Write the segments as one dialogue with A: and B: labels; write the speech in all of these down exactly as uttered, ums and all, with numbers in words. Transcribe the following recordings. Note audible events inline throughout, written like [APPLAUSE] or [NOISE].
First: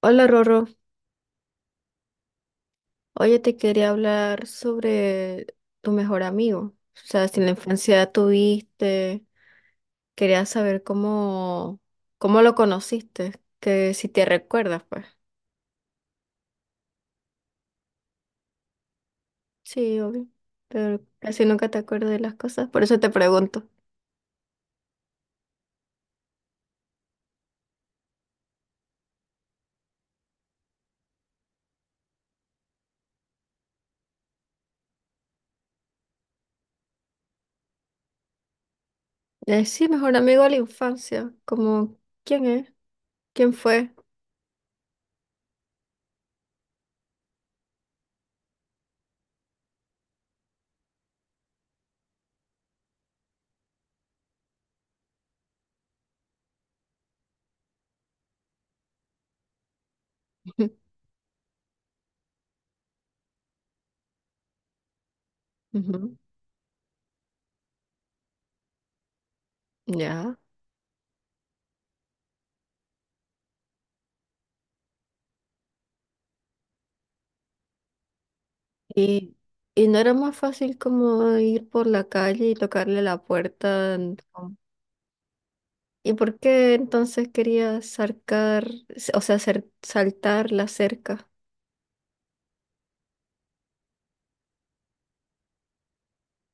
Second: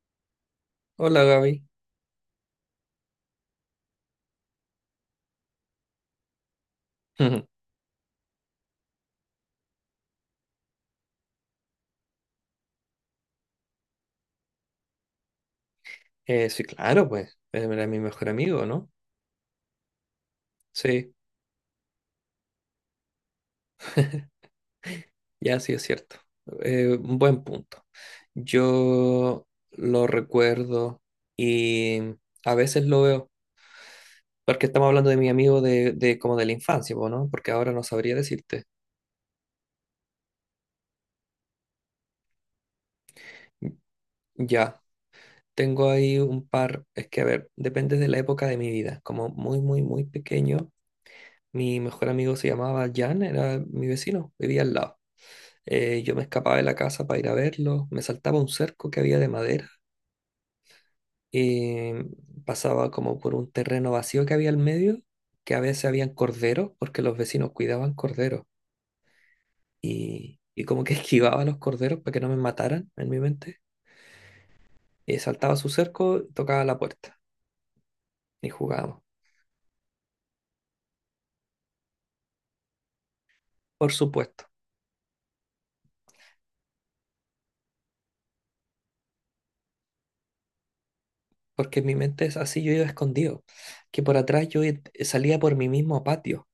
A: Hola Rorro,
B: Hola Gaby.
A: oye, te quería hablar sobre tu mejor amigo. O sea, si en la
B: [LAUGHS]
A: infancia tuviste, quería saber cómo, cómo lo conociste, que si te recuerdas, pues.
B: Eh, sí, claro, pues. eh, Era mi mejor amigo, ¿no?
A: Sí, obvio, pero
B: Sí,
A: casi nunca te acuerdas de las cosas, por eso te pregunto.
B: ya sí es cierto. Eh, un buen punto. Yo lo recuerdo y a veces lo veo, porque estamos hablando de mi amigo de, de como de la infancia, po, ¿no? Porque ahora no sabría decirte.
A: Eh, sí, mejor amigo de la infancia, como, ¿quién es? ¿Quién fue?
B: Ya, tengo ahí un par, es que a ver, depende de la época de mi vida. Como muy, muy, muy pequeño, mi mejor amigo se llamaba Jan, era mi vecino, vivía al lado. Eh, yo me escapaba de la casa para ir a verlo, me saltaba un cerco que había de madera,
A: [LAUGHS]
B: y pasaba como por un terreno vacío que había al medio, que a veces habían
A: Ujú.
B: corderos, porque los vecinos cuidaban corderos,
A: Ya.
B: y, y como que [LAUGHS] esquivaba a los corderos para que no me mataran en mi mente, y saltaba su cerco, tocaba la puerta, y jugábamos,
A: Y, y no era más fácil como ir por la calle y tocarle la
B: por
A: puerta.
B: supuesto.
A: ¿Y por qué entonces querías sarcar, o sea, hacer saltar la cerca?
B: Porque en mi mente es así, yo iba escondido, que por atrás yo i- salía por mi mismo patio.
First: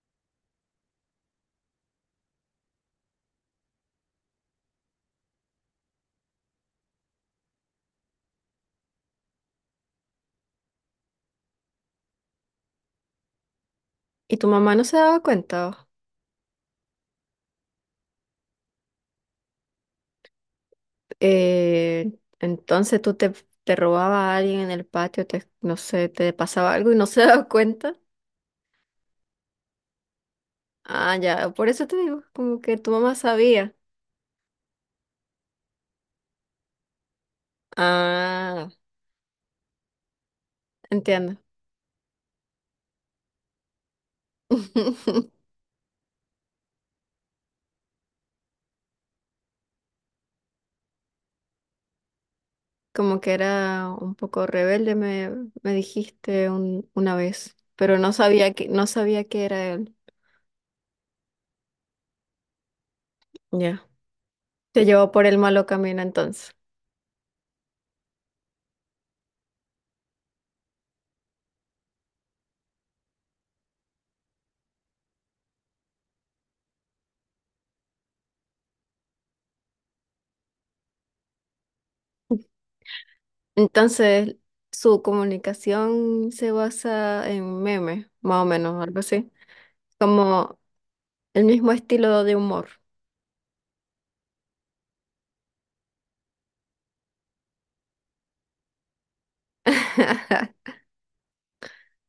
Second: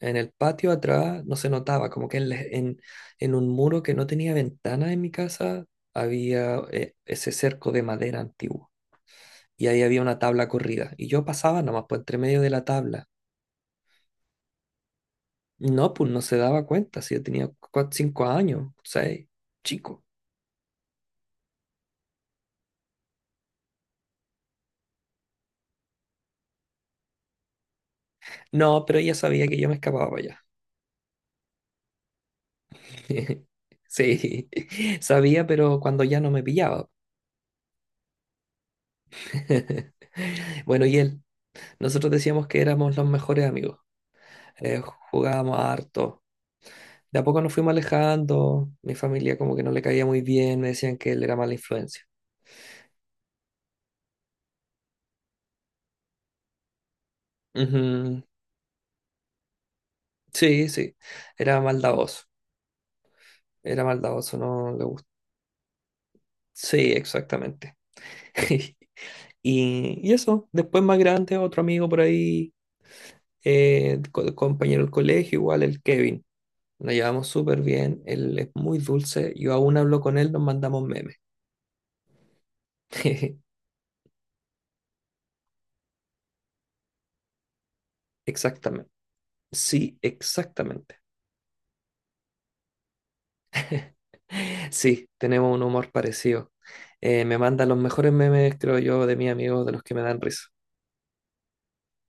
B: En el patio atrás no se notaba, como que en, la- en, en un muro que no tenía ventana en mi casa había eh, ese cerco de madera antiguo, y ahí había una tabla corrida y yo pasaba nomás por entre medio de la tabla.
A: ¿Y tu mamá no se daba cuenta?
B: No, pues no se daba cuenta, si yo tenía 5 cinco años, seis, chico.
A: Eh, entonces tú te, te, robaba a alguien en el patio, te, no sé, te pasaba algo y no [LAUGHS] se daba cuenta.
B: No, pero ella sabía que yo me escapaba para allá.
A: Ah, ya, por eso te digo, como que tu mamá
B: [LAUGHS]
A: sabía.
B: Sí, sabía, pero cuando ya no me pillaba.
A: Ah,
B: [LAUGHS] Bueno, y él,
A: entiendo.
B: nosotros decíamos que éramos los mejores amigos. Eh,
A: [LAUGHS]
B: jugábamos harto. De a poco nos fuimos alejando. Mi familia como que no le caía muy bien, me decían que él era mala influencia.
A: Como que era un poco rebelde, me, me dijiste un- una vez, pero no
B: Ujú.
A: sabía que, no sabía que era él.
B: Sí, sí, era maldadoso. Era
A: Ya.
B: maldadoso, no le
A: Te
B: gusta.
A: llevó por el malo camino entonces.
B: Sí, exactamente. [LAUGHS] Y, y eso, después más grande, otro amigo por ahí, eh, co- compañero del colegio, igual el Kevin. Nos llevamos súper bien, él es muy dulce, yo aún hablo con él, nos mandamos memes. [LAUGHS]
A: Entonces, su comunicación se basa en memes, más o menos,
B: Exactamente.
A: algo así.
B: Sí,
A: Como
B: exactamente.
A: el mismo estilo de humor.
B: Sí, tenemos un humor parecido. Eh, me manda los mejores memes, creo yo, de mis amigos, de los que me dan risa.
A: [LAUGHS]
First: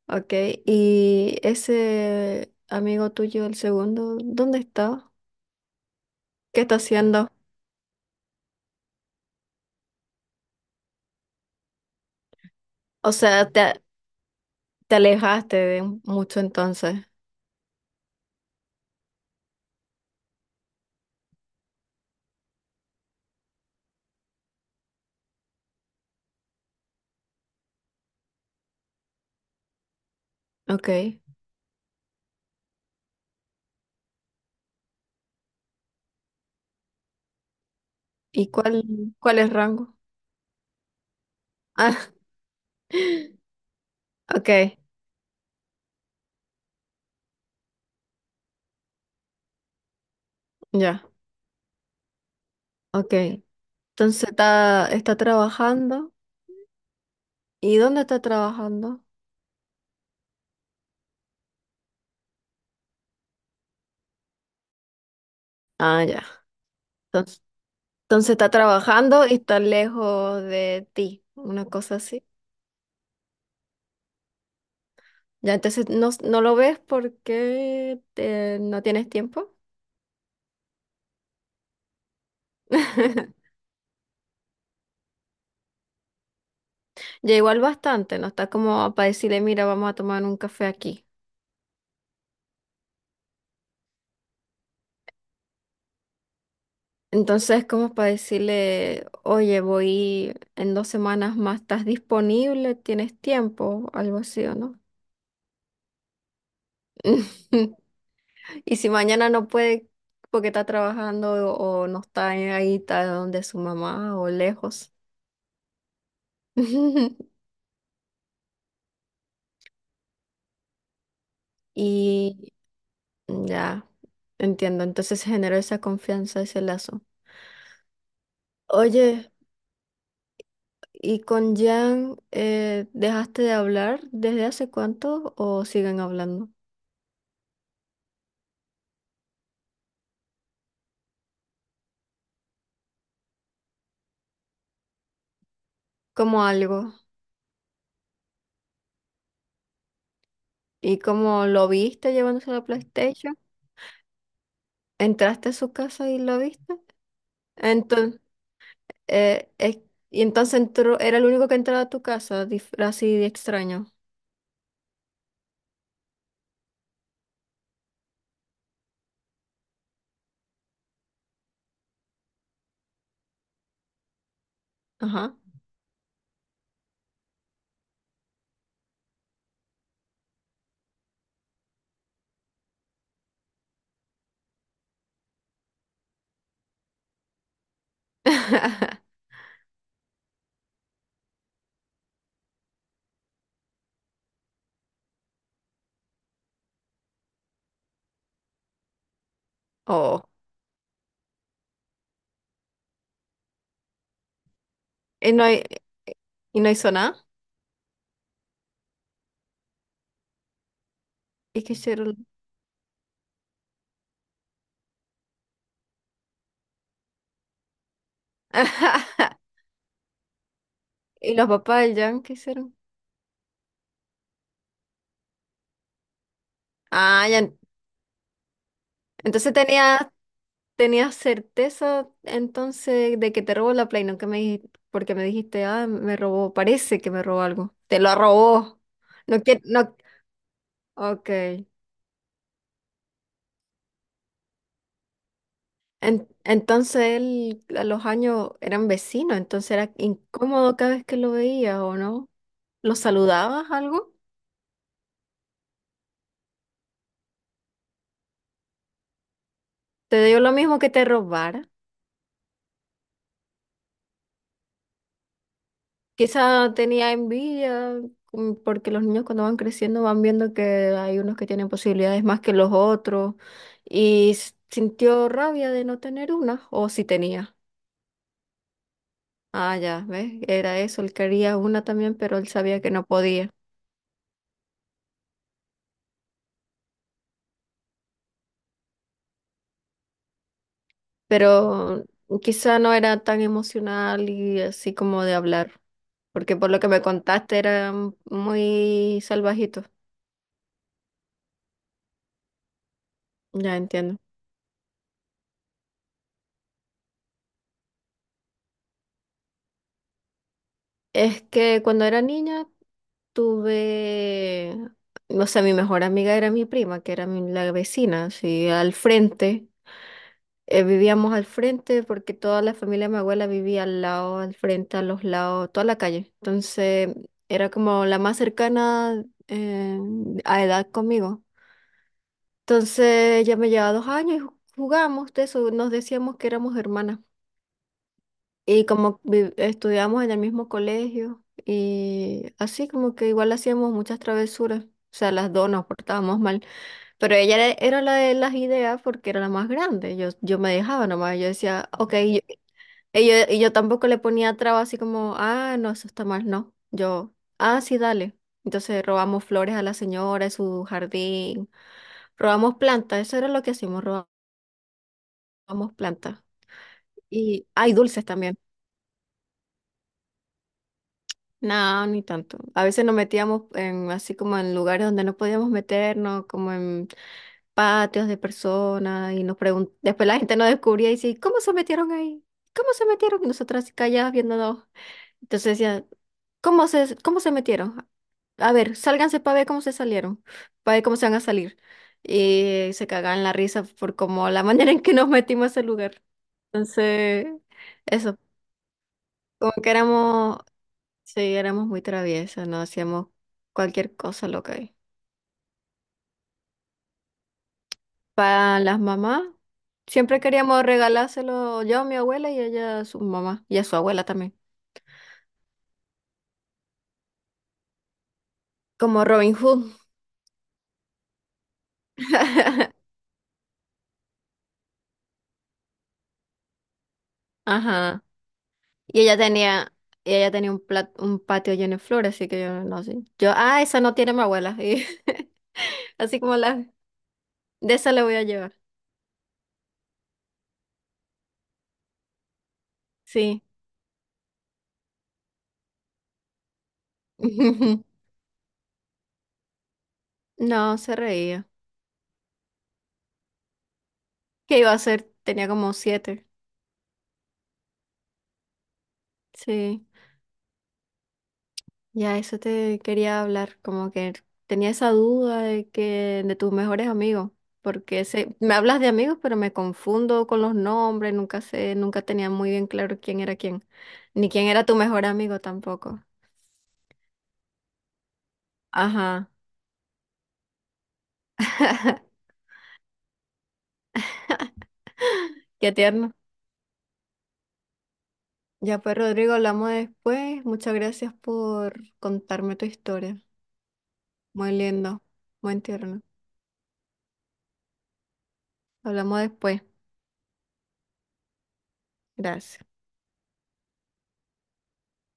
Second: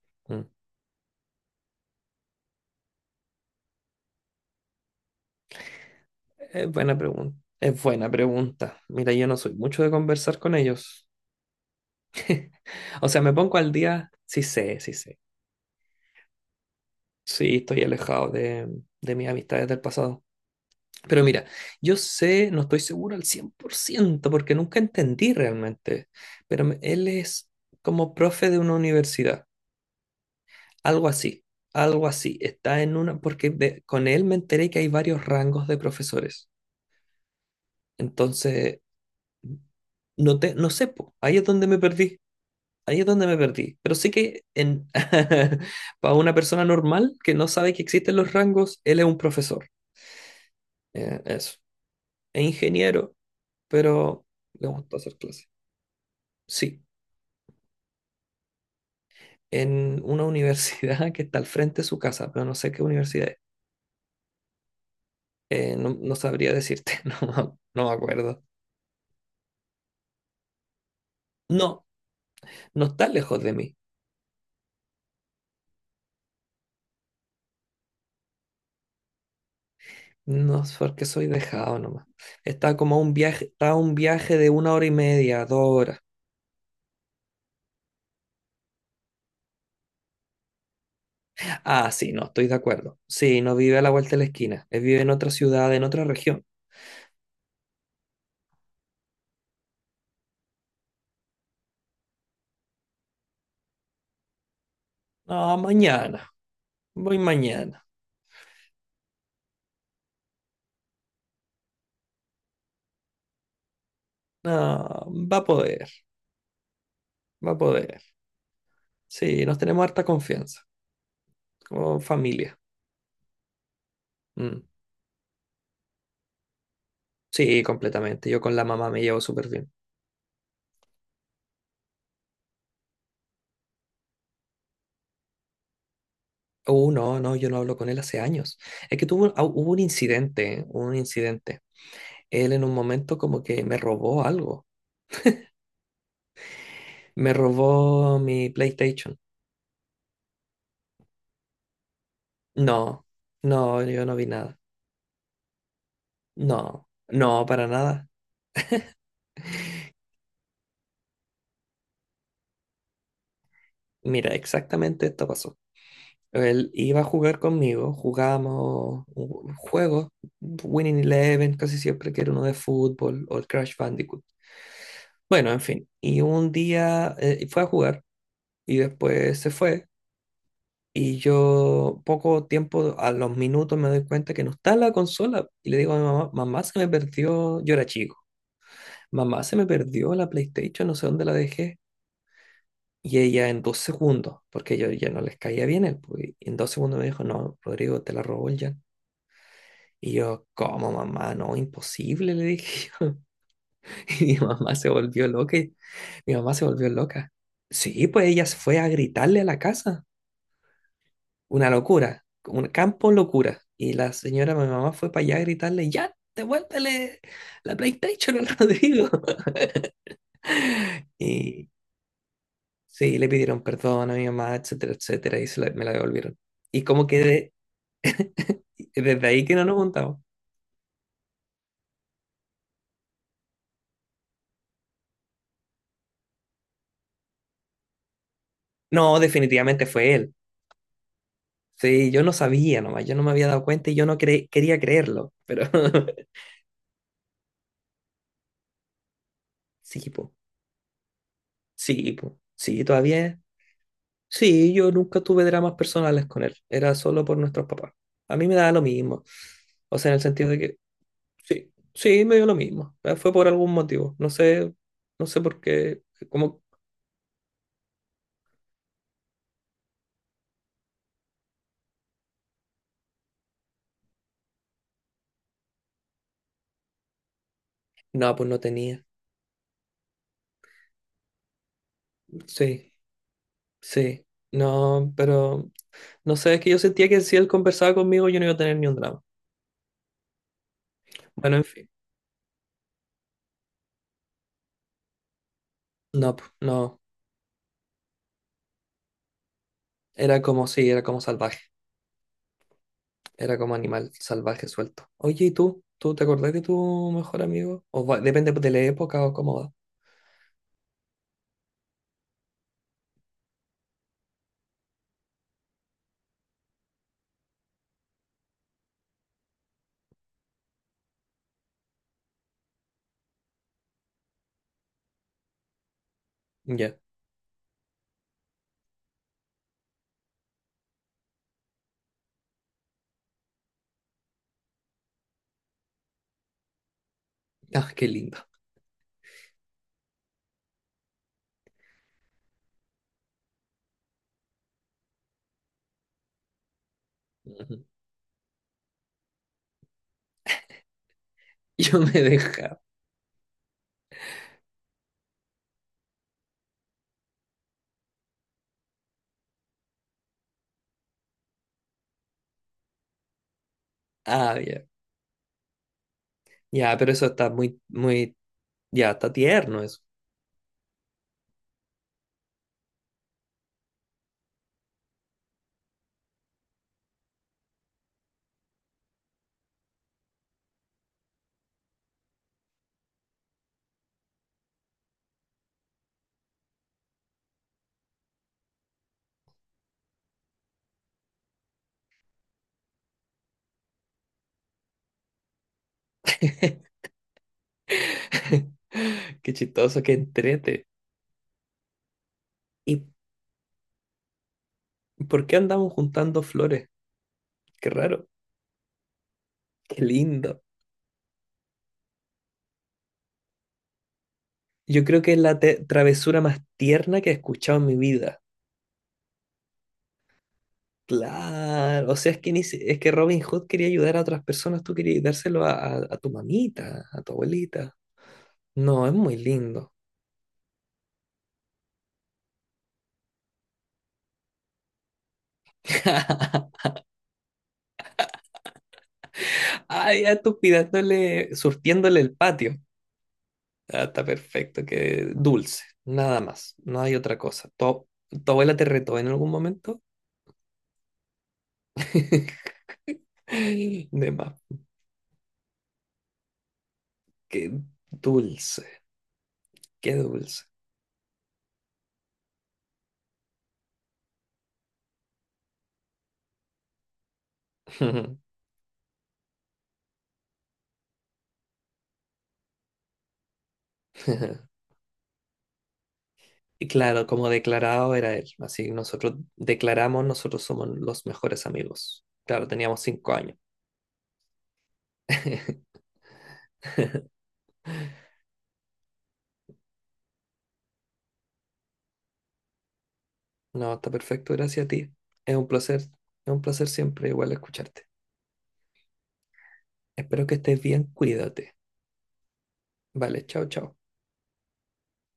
A: Ok,
B: Mm.
A: y ese amigo tuyo, el segundo, ¿dónde está? ¿Qué
B: Es
A: está
B: buena
A: haciendo?
B: pregunta. Es buena pregunta. Mira, yo no soy mucho de conversar con ellos. O
A: O
B: sea, me
A: sea,
B: pongo al
A: te,
B: día, sí sé, sí
A: te
B: sé.
A: alejaste de mucho entonces.
B: Sí, estoy alejado de, de mis amistades del pasado. Pero mira, yo sé, no estoy seguro al cien por ciento porque nunca entendí realmente, pero me- él es como profe de una universidad,
A: Ok,
B: algo así, algo así. Está en una, porque de- con él me enteré que hay varios rangos de profesores.
A: ¿y
B: Entonces,
A: cuál, cuál es rango?
B: no te, no sé, po, ahí es donde me
A: Ah,
B: perdí, ahí es donde me
A: [LAUGHS]
B: perdí. Pero sí que
A: ok,
B: en, [LAUGHS] para una persona normal que no sabe que existen los rangos, él es un profesor,
A: ya,
B: eh, eso. Es
A: ok.
B: ingeniero, pero
A: Entonces
B: le
A: está,
B: gusta
A: está
B: hacer clases.
A: trabajando.
B: Sí,
A: ¿Y dónde está trabajando?
B: en una universidad [LAUGHS] que está al frente de su casa, pero no sé qué universidad es. Eh, no,
A: Ah,
B: no
A: ya.
B: sabría decirte, [LAUGHS] no, me- no me
A: Entonces
B: acuerdo.
A: está trabajando y está lejos de ti, una
B: No,
A: cosa así.
B: no está lejos de mí.
A: Ya, entonces no, no lo ves porque te- no tienes tiempo.
B: No es porque soy dejado nomás. Está como a un viaje,
A: [LAUGHS]
B: está a un viaje de una hora y media, dos horas.
A: Ya igual bastante, no está como para decirle, mira, vamos a tomar un café aquí.
B: Ah, sí, no, estoy de acuerdo. Sí, no vive a la vuelta de la esquina. Él vive en otra ciudad, en otra región.
A: Entonces, como para decirle, oye, voy en dos semanas más, ¿estás disponible? ¿Tienes tiempo? Algo así, ¿o no?
B: No, mañana. Voy
A: [LAUGHS]
B: mañana.
A: Y si mañana no puede porque está trabajando o, o no está ahí, está donde su mamá o lejos.
B: No, va a poder,
A: [LAUGHS]
B: va a poder. Sí, nos tenemos harta confianza como
A: Y
B: familia.
A: ya,
B: Mm.
A: entiendo. Entonces se generó esa confianza, ese lazo.
B: Sí, completamente. Yo con la mamá me llevo
A: Oye,
B: súper bien.
A: ¿y con Jan eh, dejaste de hablar desde hace cuánto o siguen hablando?
B: Uh, no, no, yo no hablo con él hace años. Es que tuvo, ah, hubo un incidente, ¿eh? Hubo un incidente. Él en un momento como que me robó algo.
A: Como algo.
B: Me robó mi PlayStation.
A: ¿Y cómo lo viste llevándose la
B: No,
A: PlayStation?
B: no, yo no vi nada.
A: ¿Entraste a su casa y lo viste?
B: No, no, para nada.
A: Entonces, eh, es- y entonces entró, era el único que entraba a tu casa, dif- así de extraño.
B: Mira, exactamente esto pasó. Él iba a jugar conmigo, jugábamos un- juegos, Winning Eleven, casi siempre que era uno de fútbol, o el Crash Bandicoot.
A: Ajá.
B: Bueno, en fin, y un día eh, fue a jugar y después se fue, y yo poco tiempo, a los minutos me doy cuenta que no está la consola y le digo a mi mamá, mamá se me perdió, yo era chico,
A: [LAUGHS]
B: mamá se me perdió la PlayStation, no sé dónde la dejé. Y ella en dos segundos, porque yo ya no les caía bien, él, pues, y en dos segundos me dijo, no, Rodrigo, te la robó el Jan. Y
A: Oh.
B: yo, ¿cómo mamá? No, imposible, le dije yo. [LAUGHS] Y mi mamá se volvió
A: ¿Y no,
B: loca.
A: hi-
B: y- Mi mamá
A: y
B: se
A: no
B: volvió
A: hizo nada?
B: loca. Sí, pues ella se fue a gritarle a la casa.
A: ¿Y
B: Una
A: qué
B: locura,
A: hicieron?
B: un campo locura. Y la señora, mi mamá, fue para allá a gritarle, ya, devuélvele la PlayStation al Rodrigo.
A: [LAUGHS]
B: [LAUGHS]
A: ¿Y los
B: Y
A: papás del Jan qué hicieron?
B: sí, le pidieron perdón a mi mamá, etcétera, etcétera, y se la- me la devolvieron. Y como que
A: Ah, ya.
B: de- desde ahí
A: Entonces
B: que no nos
A: tenía,
B: juntamos.
A: tenía certeza entonces de que te robó la Play, no que me dijiste, porque me dijiste, ah, me robó, parece que me robó algo. Te lo robó.
B: No,
A: No que
B: definitivamente
A: no.
B: fue él.
A: Ok. En-
B: Sí, yo no sabía nomás, yo no me había dado cuenta y yo no cre- quería creerlo, pero [LAUGHS]
A: entonces él a los años eran vecinos, entonces era
B: sí, po,
A: incómodo cada vez que lo veías, ¿o
B: sí,
A: no?
B: po, sí,
A: ¿Lo
B: todavía,
A: saludabas algo?
B: sí, yo nunca tuve dramas personales con él, era solo por nuestros papás. A mí me daba lo mismo, o sea, en el
A: ¿Te dio
B: sentido
A: lo
B: de que,
A: mismo que te robara?
B: sí, sí, me dio lo mismo, eh, fue por algún motivo, no sé, no sé por qué, como,
A: Quizá tenía envidia, mm, porque los niños cuando van creciendo van viendo que hay unos que tienen posibilidades más que los otros y s- sintió rabia de no tener una, o si tenía.
B: no, pues no tenía,
A: Ah, ya, ¿ves? Era eso, él quería una también, pero él sabía que
B: sí,
A: no podía.
B: sí, no, pero, no sé, es que yo sentía que si él conversaba conmigo yo no iba a tener ni un drama. Bueno, en fin,
A: Pero quizá no era tan emocional y así como de hablar,
B: no, pues,
A: porque por lo que
B: no.
A: me contaste era mm, muy salvajito.
B: Era como, sí, era como salvaje, era como
A: Ya
B: animal
A: entiendo.
B: salvaje suelto. Oye, ¿y tú? ¿Tú te acordás de tu mejor amigo? O va- depende de la época o cómo va.
A: Es que cuando era niña, tuve, o sea, mi mejor amiga era mi- prima, que era mi- la vecina, así al frente. Eh, vivíamos al frente porque toda la familia de mi abuela vivía al lado, al frente, a los lados, toda la calle.
B: Ya.
A: Entonces era como la más cercana, eh, a edad conmigo. Entonces ella me llevaba dos años y ju- jugamos de eso, nos decíamos que éramos hermanas.
B: Ah, qué lindo.
A: Y como vi- estudiamos en el mismo colegio y así como que igual hacíamos muchas travesuras. O sea, las dos nos portábamos mal. Pero ella era,
B: Ujú.
A: era la de las ideas porque era la más grande. Yo, yo me dejaba nomás. Yo
B: [LAUGHS]
A: decía,
B: Yo me
A: ok, y yo,
B: dejaba.
A: y yo, y yo tampoco le ponía traba así como, ah, no, eso está mal, no. Yo, ah, sí, dale. Entonces robamos flores a la señora en su jardín, robamos plantas, eso era lo que hacíamos,
B: Ah, ya.
A: robamos plantas.
B: Ya, pero eso está
A: Y
B: muy,
A: hay dulces
B: muy,
A: también.
B: ya, está tierno eso.
A: No, ni tanto. A veces nos metíamos en, así como en lugares donde no podíamos meternos, como en patios de personas, y nos pregun- después la gente nos descubría y decía, ¿cómo se metieron ahí? ¿Cómo se metieron? Y nosotras así calladas viéndonos. Entonces decía, ¿cómo se, cómo se metieron? A ver, sálganse para ver cómo se salieron, para ver cómo se van a salir. Y se cagaban la risa por como la [LAUGHS] manera en que nos metimos a ese lugar.
B: [LAUGHS]
A: Entonces, eso,
B: Qué
A: como que
B: chistoso, qué
A: éramos
B: entrete.
A: sí, éramos muy traviesas, no
B: ¿Y
A: hacíamos cualquier cosa loca ahí.
B: por qué andamos juntando flores? Qué raro,
A: Para las mamás,
B: qué
A: siempre
B: lindo.
A: queríamos regalárselo yo a mi abuela y ella a su mamá y a su abuela también.
B: Yo creo que es la te- travesura más tierna que he escuchado en mi vida.
A: Como Robin Hood.
B: Claro, o sea, es que, ni si- es que Robin Hood quería ayudar a otras personas, tú querías dárselo a, a- a tu mamita, a tu abuelita.
A: Ajá.
B: No, es
A: Y
B: muy
A: ella
B: lindo.
A: tenía, y ella tenía un plat- un patio lleno de flores, así que yo no sé. Yo, ah, esa no tiene mi abuela. Y [LAUGHS] así
B: [LAUGHS]
A: como la, de esa la voy a llevar.
B: Ay, ya tú pidándole, surtiéndole el patio.
A: Sí.
B: Ah, está perfecto, que dulce, nada más, no hay otra cosa. ¿Tu,
A: [LAUGHS]
B: tu abuela te retó en algún momento?
A: No, se reía.
B: [LAUGHS] De más,
A: ¿Qué iba a hacer? Tenía como siete.
B: qué dulce,
A: Sí.
B: qué dulce.
A: Ya, eso te quería hablar, como que tenía esa duda de que de tus mejores amigos, porque se
B: [LAUGHS]
A: me hablas de amigos, pero me confundo con los nombres, nunca sé, nunca tenía muy bien claro quién era quién, ni quién era tu mejor amigo tampoco.
B: Y claro, como declarado era él. Así nosotros
A: Ajá,
B: declaramos, nosotros somos los mejores amigos. Claro, teníamos cinco años.
A: qué
B: [LAUGHS]
A: tierno. Ya pues, Rodrigo, hablamos después. Muchas gracias por contarme tu historia.
B: No, está perfecto,
A: Muy
B: gracias a ti.
A: lindo,
B: Es un
A: muy
B: placer, es
A: tierno.
B: un placer siempre igual escucharte.
A: Hablamos después.
B: Espero que estés bien, cuídate.
A: Gracias.
B: Vale, chao, chao.